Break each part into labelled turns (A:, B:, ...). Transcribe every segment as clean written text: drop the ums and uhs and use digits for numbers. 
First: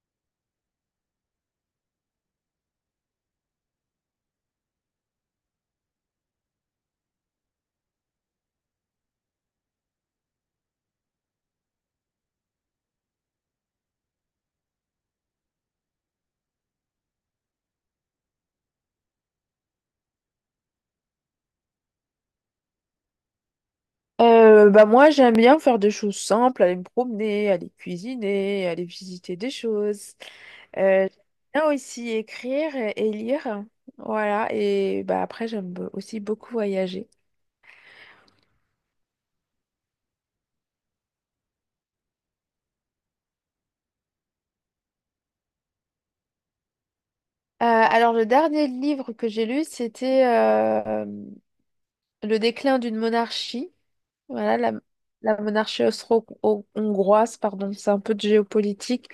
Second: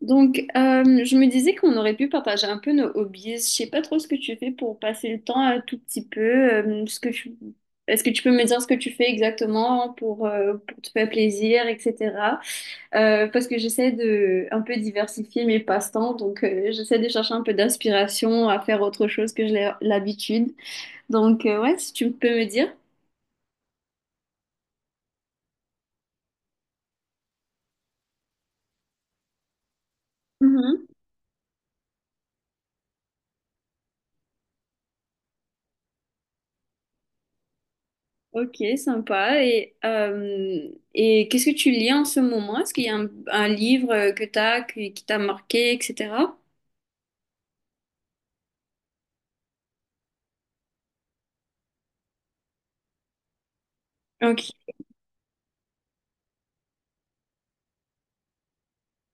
A: Je me disais qu'on aurait pu partager un peu nos hobbies. Je sais pas trop ce que tu fais pour passer le temps un tout petit peu. Est-ce que tu peux me dire ce que tu fais exactement pour te faire plaisir, etc. Parce que j'essaie de un peu diversifier mes passe-temps, donc j'essaie de chercher un peu d'inspiration à faire autre chose que j'ai l'habitude. Ouais, si tu peux me dire.
B: Bah moi j'aime bien faire des choses simples, aller me promener, aller cuisiner, aller visiter des choses. J'aime bien aussi écrire et lire. Voilà, et bah après aussi beaucoup voyager.
A: Ok, sympa. Et qu'est-ce que tu lis en ce moment? Est-ce qu'il y a un livre que t'as, qui t'a marqué, etc.?
B: Alors le dernier livre que j'ai lu, c'était Le déclin d'une monarchie.
A: Ok.
B: Voilà, la monarchie austro-hongroise, pardon, c'est un peu de géopolitique.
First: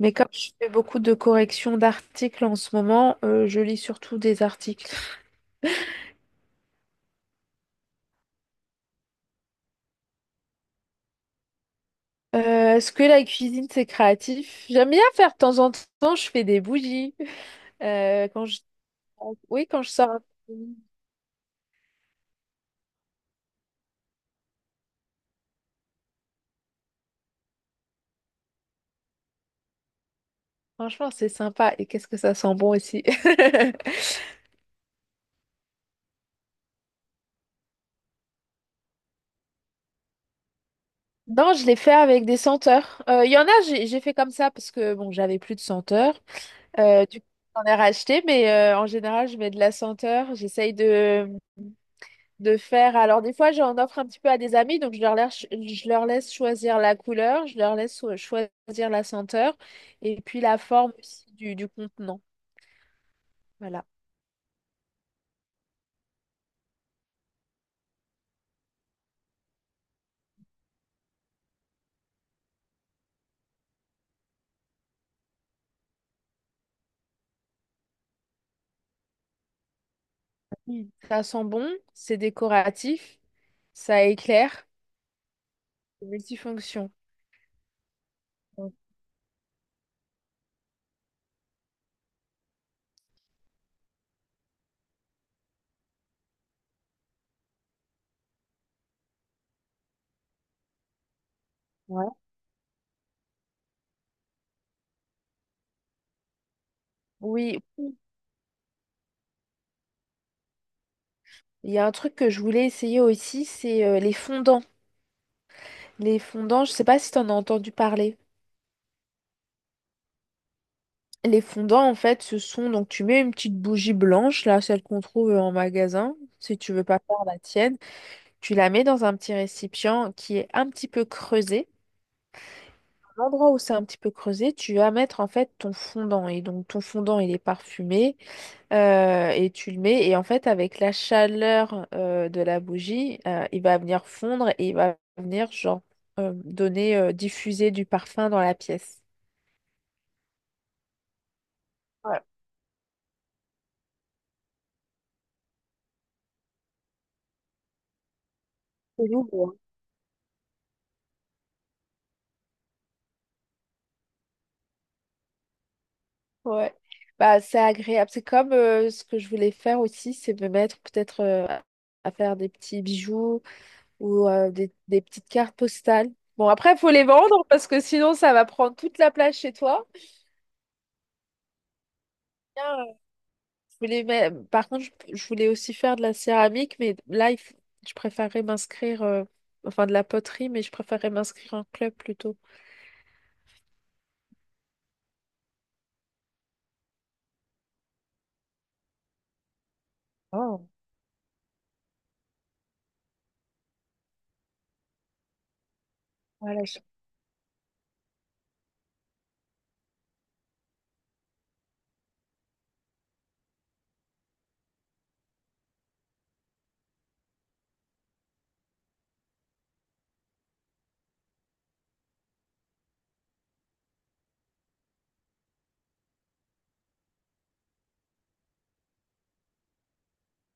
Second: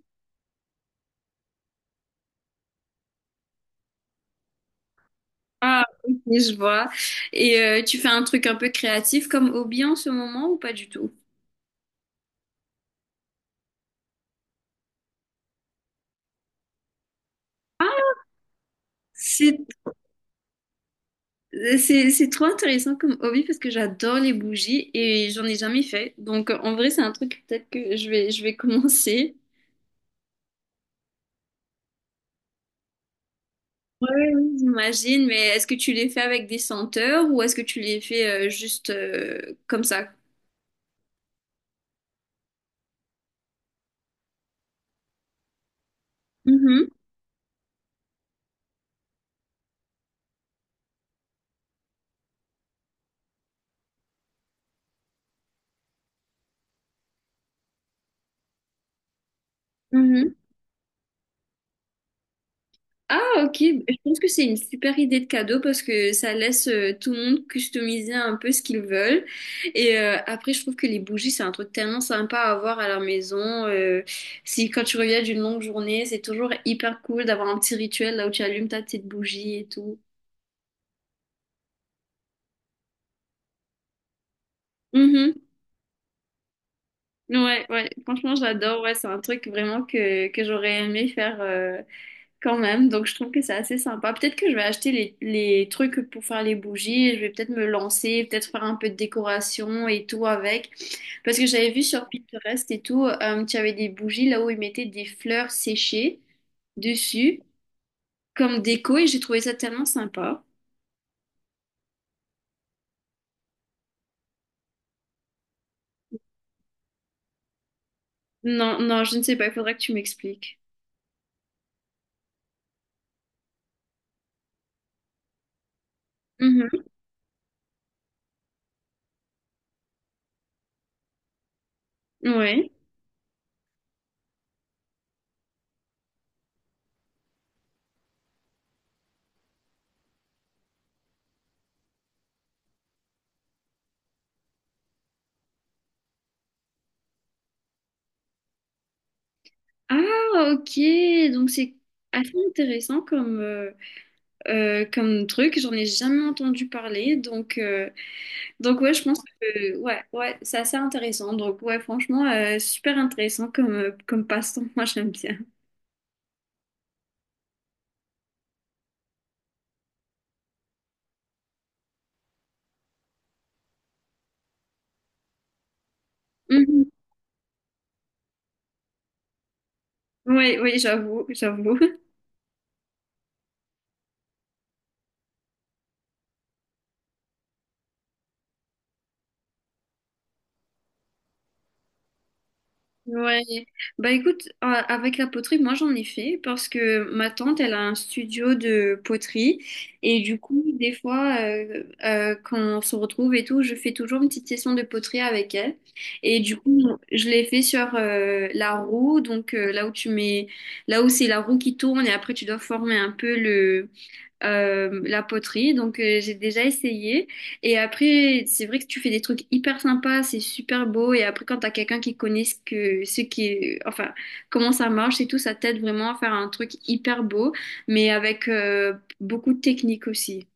B: Mais comme je fais beaucoup de corrections d'articles en ce moment, je lis surtout des articles.
A: Ah, ok, je vois. Et tu fais un truc un peu créatif comme hobby en ce moment ou pas du tout?
B: Est-ce que la cuisine, c'est créatif? J'aime bien faire de temps en temps, je fais des bougies. Euh, quand je...
A: C'est,
B: Oui, quand je sors.
A: c'est trop intéressant comme hobby parce que j'adore les bougies et j'en ai jamais fait. Donc en vrai, c'est un truc peut-être que je vais commencer.
B: Franchement, c'est sympa. Et qu'est-ce que ça sent bon aussi.
A: Ouais, oui, j'imagine, mais est-ce que tu les fais avec des senteurs ou est-ce que tu les fais juste comme ça?
B: Non, je l'ai fait avec des senteurs. Il y en a, j'ai fait comme ça parce que bon, j'avais plus de senteur.
A: Mhm,
B: Du coup, j'en ai racheté, mais en général, je mets de la senteur. De faire. Alors, des fois, j'en offre un petit peu à des amis, je leur laisse choisir la couleur, je leur laisse choisir la senteur et
A: mhm.
B: puis la forme aussi du contenant.
A: Ah, ok.
B: Voilà.
A: Je pense que c'est une super idée de cadeau parce que ça laisse tout le monde customiser un peu ce qu'ils veulent. Et après, je trouve que les bougies, c'est un truc tellement sympa à avoir à la maison. Euh, Si quand tu reviens d'une longue journée, c'est toujours hyper cool d'avoir un petit rituel là où tu allumes ta petite bougie et tout.
B: Mm. Ça sent bon, c'est décoratif, ça éclaire,
A: Mhm.
B: c'est multifonction.
A: Ouais, ouais. Franchement,
B: Donc,
A: j'adore. Ouais, c'est un truc vraiment que j'aurais aimé faire. Quand même, donc je trouve que c'est assez sympa. Peut-être que je vais acheter les trucs pour faire les bougies, je vais peut-être me lancer, peut-être faire un peu de décoration et tout avec. Parce que j'avais vu sur
B: Ouais.
A: Pinterest et tout, tu avais des bougies là où ils mettaient des fleurs séchées dessus
B: Oui,
A: comme déco et j'ai trouvé ça tellement sympa.
B: il y a un truc que je voulais essayer aussi, c'est les fondants. Les fondants, je sais pas si tu en as entendu parler.
A: Non, je ne sais pas, il faudra que tu m'expliques.
B: Les fondants, en fait, ce sont donc tu mets une petite bougie blanche, là, celle qu'on trouve en magasin, si tu
A: Mhm.
B: veux pas faire la tienne, tu la mets dans un petit récipient qui est un petit peu creusé.
A: Ouais.
B: À l'endroit où c'est un petit peu creusé, tu vas mettre en fait ton fondant. Et donc ton fondant, il est parfumé et tu le mets. Et en fait, avec la chaleur de la bougie, il va venir fondre et il va venir genre diffuser du parfum dans la pièce.
A: Ah, ok. Donc c'est
B: Ouais.
A: assez intéressant comme, comme truc. J'en ai jamais entendu parler. Donc ouais, je
B: C'est
A: pense
B: lourd.
A: que ouais, ouais, c'est assez intéressant. Donc ouais, franchement, super intéressant comme, comme passe-temps. Moi, j'aime bien.
B: Ouais. Bah, c'est agréable. C'est comme ce que je voulais faire aussi, c'est me mettre peut-être à faire des petits bijoux ou des petites cartes postales. Bon, après, il
A: Mhm.
B: faut les vendre parce que sinon, ça va prendre toute la place chez toi.
A: Oui, oui, j'avoue.
B: Bien, je voulais mais par contre, je voulais aussi faire de la céramique, je préférerais m'inscrire, enfin de la poterie, mais je préférerais m'inscrire en club plutôt.
A: Ouais, bah écoute, avec la poterie, moi j'en ai fait parce que ma tante, elle a un studio de poterie et du coup,
B: Oh.
A: des fois, quand on se retrouve et tout, je fais toujours une petite session de poterie avec elle et du
B: Voilà. je-
A: coup, je l'ai fait sur la roue, là où c'est la roue qui tourne et après tu dois former un peu le la poterie, donc j'ai déjà essayé. Et après, c'est vrai que tu fais des trucs hyper sympas, c'est super beau. Et après, quand t'as quelqu'un qui connaît ce qui est, enfin, comment ça marche et tout, ça t'aide vraiment à faire un truc hyper beau, mais avec beaucoup de technique aussi.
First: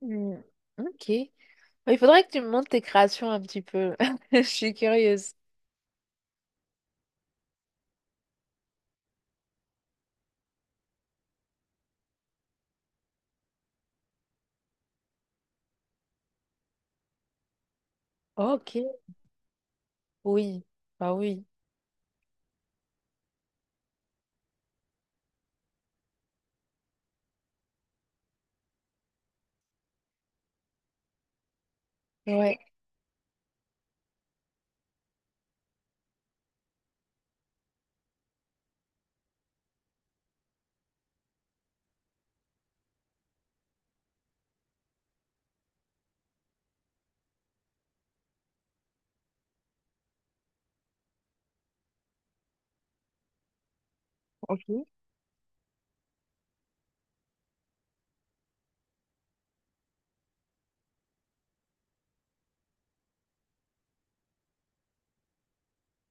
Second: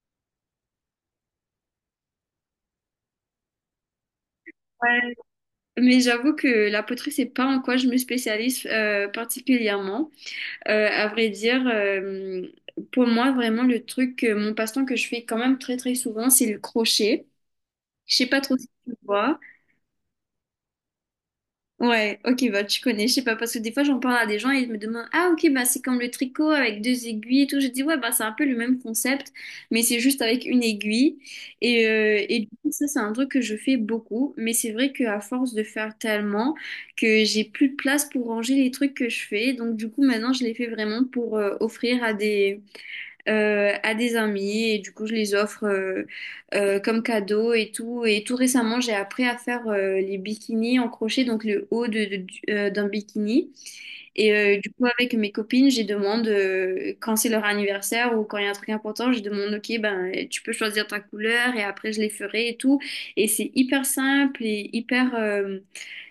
B: Hmm, Ok. Il faudrait que tu me montres tes créations un petit peu. Je suis
A: Ouais.
B: curieuse.
A: Mais j'avoue que la poterie, c'est pas en quoi je me spécialise particulièrement. À vrai dire, pour moi, vraiment, le truc, mon passe-temps que je fais quand même très très souvent, c'est le crochet. Je sais pas trop si
B: Ok,
A: tu vois.
B: Oui, bah oui,
A: Ouais, ok, bah tu connais, je sais pas, parce que des fois j'en parle à des gens et ils me demandent, ah ok, bah c'est comme le tricot avec deux aiguilles et tout. Je dis, ouais, bah c'est un peu le même concept, mais c'est juste avec une aiguille. Et du
B: ouais.
A: coup, ça, c'est un truc que je fais beaucoup, mais c'est vrai qu'à force de faire tellement que j'ai plus de place pour ranger les trucs que je fais. Donc du coup, maintenant, je les fais vraiment pour offrir à des amis et du coup je les offre comme cadeau et tout. Et tout récemment j'ai appris à faire les bikinis en crochet, donc le haut d'un bikini. Et du coup
B: Ok.
A: avec mes copines, je demande quand c'est leur anniversaire ou quand il y a un truc important, je demande ok ben tu peux choisir ta couleur et après je les ferai et tout. Et c'est hyper simple et hyper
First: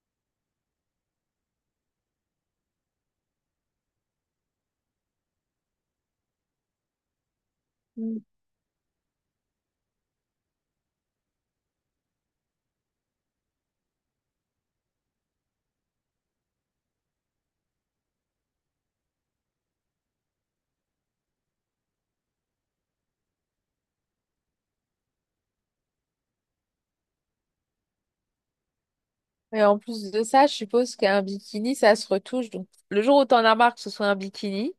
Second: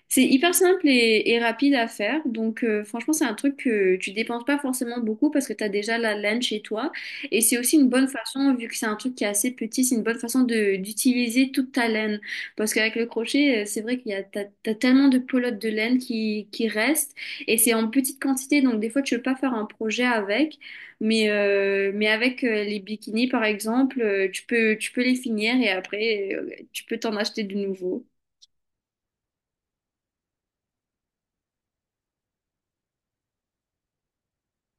A: c'est hyper simple et rapide à faire. Donc, franchement, c'est un truc que tu dépenses pas forcément beaucoup parce que tu as déjà la laine chez toi. Et c'est aussi une bonne
B: Mm.
A: façon, vu que c'est un truc qui est assez petit, c'est une bonne façon de d'utiliser toute ta laine. Parce qu'avec le crochet, c'est vrai qu'il y a, t'as tellement de pelotes de laine qui restent. Et c'est en petite quantité. Donc, des fois, tu peux pas faire un projet avec. Mais avec les bikinis, par exemple, tu peux les finir et après, tu peux t'en acheter de nouveau.
B: Et en plus de ça, je suppose qu'un bikini, ça se retouche. Donc, le jour où tu en as marre que ce soit un bikini,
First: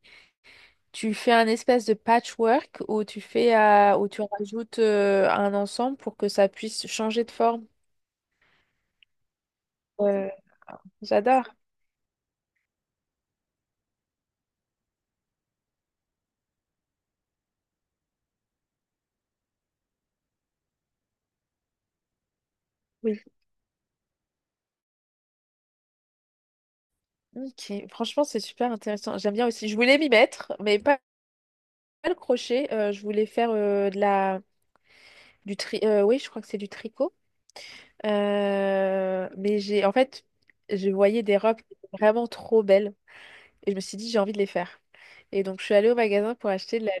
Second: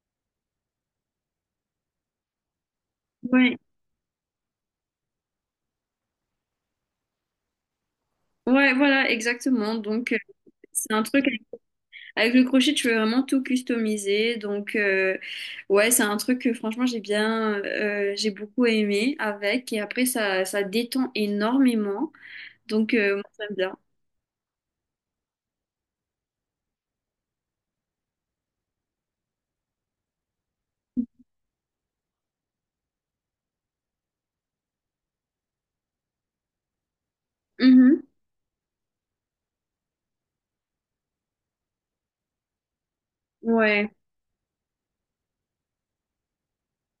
B: tu fais un espèce de patchwork où tu fais, où tu rajoutes un ensemble pour que ça puisse changer de forme.
A: Ouais, voilà, exactement. Donc,
B: Euh,
A: c'est un truc
B: J'adore.
A: avec le crochet, tu peux vraiment tout customiser. Donc, ouais, c'est un truc que franchement, j'ai beaucoup aimé avec. Et après, ça détend énormément. Donc,
B: Oui.
A: moi, j'aime bien.
B: Ok. Franchement, c'est super intéressant. J'aime bien aussi. Je voulais m'y mettre, mais pas, Pas le crochet. Je voulais faire de la, du tri. Oui, je crois que c'est du tricot.
A: Mhm.
B: En fait, je voyais des robes vraiment trop belles et je me
A: Ouais,
B: suis dit, j'ai envie de les faire. Et donc, je suis allée au magasin pour acheter de la...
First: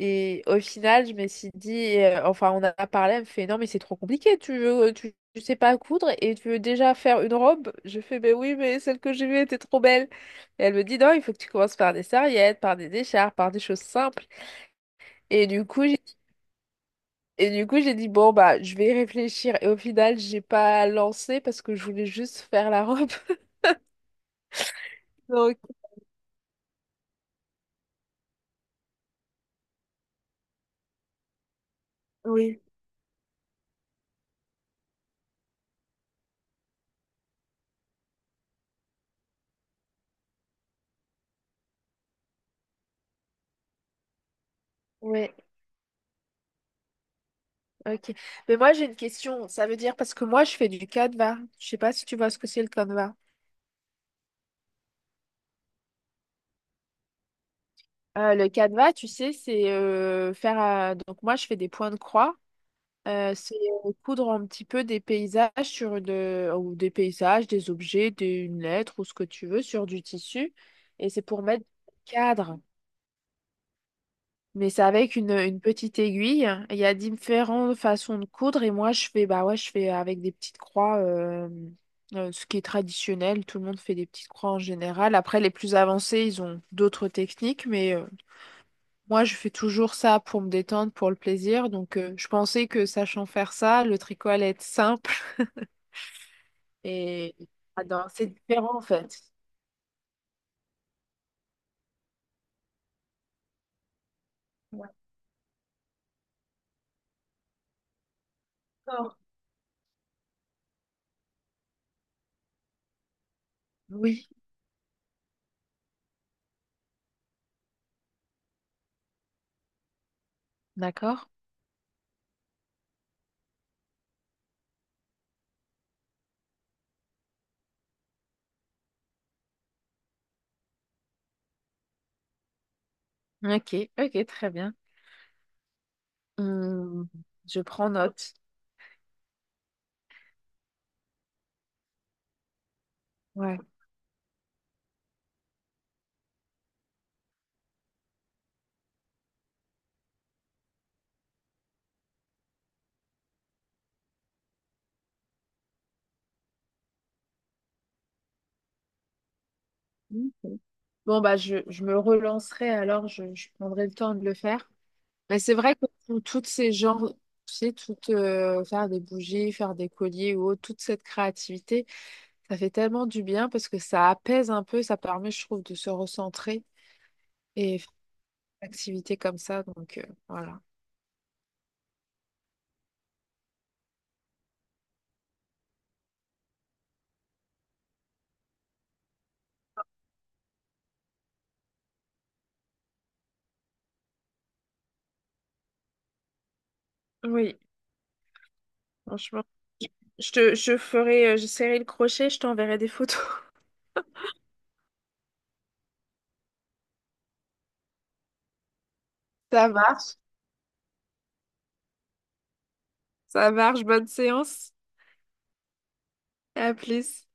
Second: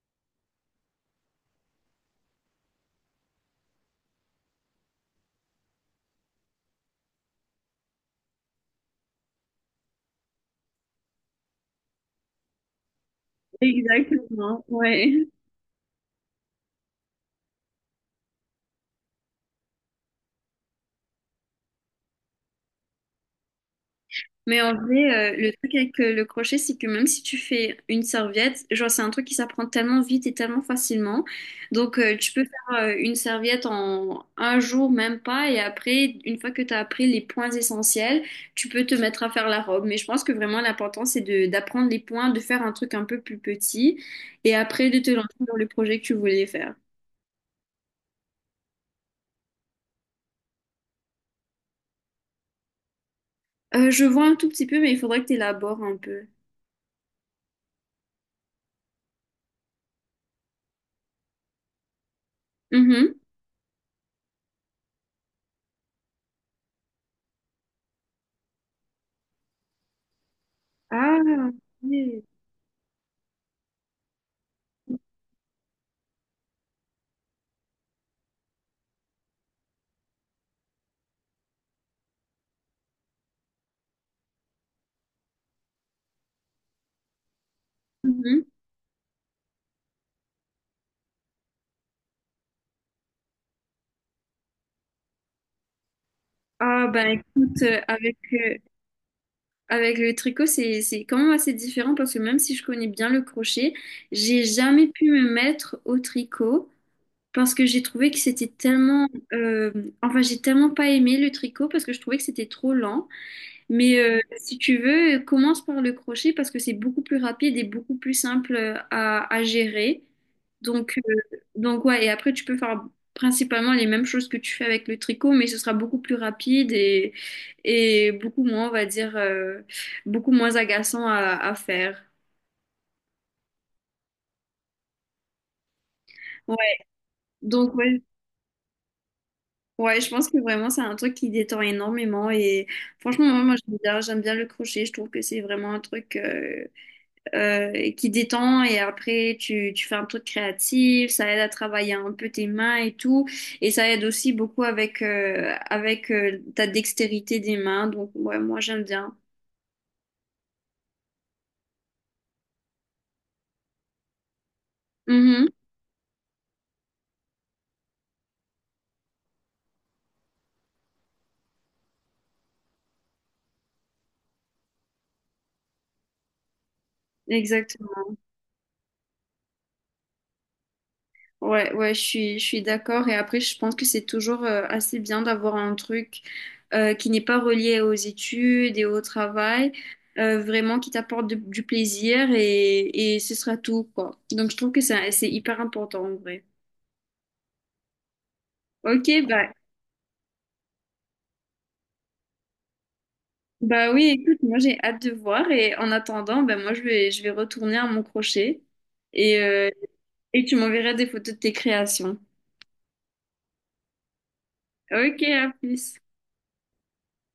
B: Et au final, je me suis dit, enfin, on a parlé, elle me fait, non, mais c'est trop compliqué, tu sais pas coudre et tu veux déjà faire une robe. Je fais, ben oui, mais celle que j'ai vue était trop belle. Et elle me dit, non, il faut que tu commences par des serviettes, par des écharpes, par des choses simples.
A: exactement. Ouais.
B: Et du coup, et du coup, j'ai dit, bon, bah, je vais réfléchir. Et au final, j'ai pas lancé parce que je voulais juste faire la robe.
A: Mais en vrai, le
B: Donc,
A: truc avec le crochet, c'est que même si tu fais une serviette, genre c'est un truc qui s'apprend tellement vite et tellement facilement. Donc tu peux
B: Oui,
A: faire une serviette en un jour, même pas, et après, une fois que tu as appris les points essentiels, tu peux te mettre à faire la robe. Mais je pense que vraiment l'important, c'est de d'apprendre les points, de faire un truc un peu plus petit, et après de te lancer
B: oui,
A: dans le projet que tu voulais faire.
B: ok. Mais moi, j'ai une question. Ça veut dire, parce que moi, je fais du canevas. Je sais pas si tu vois ce que c'est le canevas.
A: Je vois un tout petit peu, mais il faudrait que tu élabores un peu.
B: Le canevas, tu sais, c'est faire. Donc, moi, je fais des points de croix.
A: Mhm.
B: C'est Coudre un petit peu des paysages sur de, ou des paysages, des objets, une lettre ou ce que tu veux sur du tissu. Et
A: Ah,
B: c'est pour mettre des
A: oui.
B: cadres. Mais c'est avec une petite aiguille. Il y a différentes façons de coudre et moi je fais bah ouais je fais avec des petites croix, ce qui est traditionnel. Tout le monde fait des petites croix en général. Après les plus avancés ils ont d'autres techniques, mais
A: Mhm.
B: moi je fais toujours ça pour me détendre, pour le plaisir. Je pensais que sachant faire ça, le tricot allait être simple
A: Ah ben
B: et
A: écoute,
B: ah non, c'est différent en fait.
A: avec le tricot, c'est quand même assez différent parce que même si je connais bien le crochet, j'ai jamais pu me mettre au tricot parce que j'ai trouvé que c'était tellement...
B: D'accord.
A: enfin, j'ai tellement pas aimé le tricot parce que je trouvais que c'était trop lent. Mais
B: Oui,
A: si tu veux, commence par le crochet parce que c'est beaucoup plus rapide et beaucoup plus simple à gérer. Donc, euh,
B: d'accord.
A: donc ouais, et après tu peux faire principalement les mêmes choses que tu fais avec le tricot, mais ce sera beaucoup plus rapide et beaucoup moins, on va dire, beaucoup moins agaçant à faire.
B: Ok, ok, très bien.
A: Ouais,
B: Hum, je
A: donc
B: prends
A: ouais,
B: note.
A: ouais, je pense que vraiment c'est un truc qui détend énormément et franchement, moi,
B: Ouais.
A: j'aime bien le crochet, je trouve que c'est vraiment un truc qui détend et après tu fais un truc créatif, ça aide à travailler un peu tes mains et tout et ça aide aussi beaucoup avec ta dextérité des mains donc ouais moi j'aime bien.
B: Bon, bah, je me relancerai alors, je prendrai le temps de le faire. Mais
A: Mhm.
B: c'est vrai que toutes ces genres, tu sais, tout, faire des bougies, faire des colliers ou autre, toute cette créativité, ça fait tellement du bien parce que ça apaise un peu, ça permet, je trouve, de se recentrer et faire
A: Exactement.
B: des activités comme ça. Voilà.
A: Ouais, ouais, je suis d'accord. Et après, je pense que c'est toujours assez bien d'avoir un truc qui n'est pas relié aux études et au travail, vraiment qui t'apporte du plaisir et ce sera tout, quoi. Donc, je trouve que c'est hyper important en vrai.
B: Oui,
A: Ok,
B: franchement.
A: bah.
B: Je ferai, j'essaierai le crochet, je t'enverrai des photos.
A: Bah oui, écoute, moi j'ai hâte de voir et en attendant, ben moi je vais retourner à mon crochet et,
B: Ça
A: euh,
B: marche,
A: et tu m'enverras des photos de tes créations.
B: ça marche, bonne séance.
A: Ok, à plus.
B: À plus.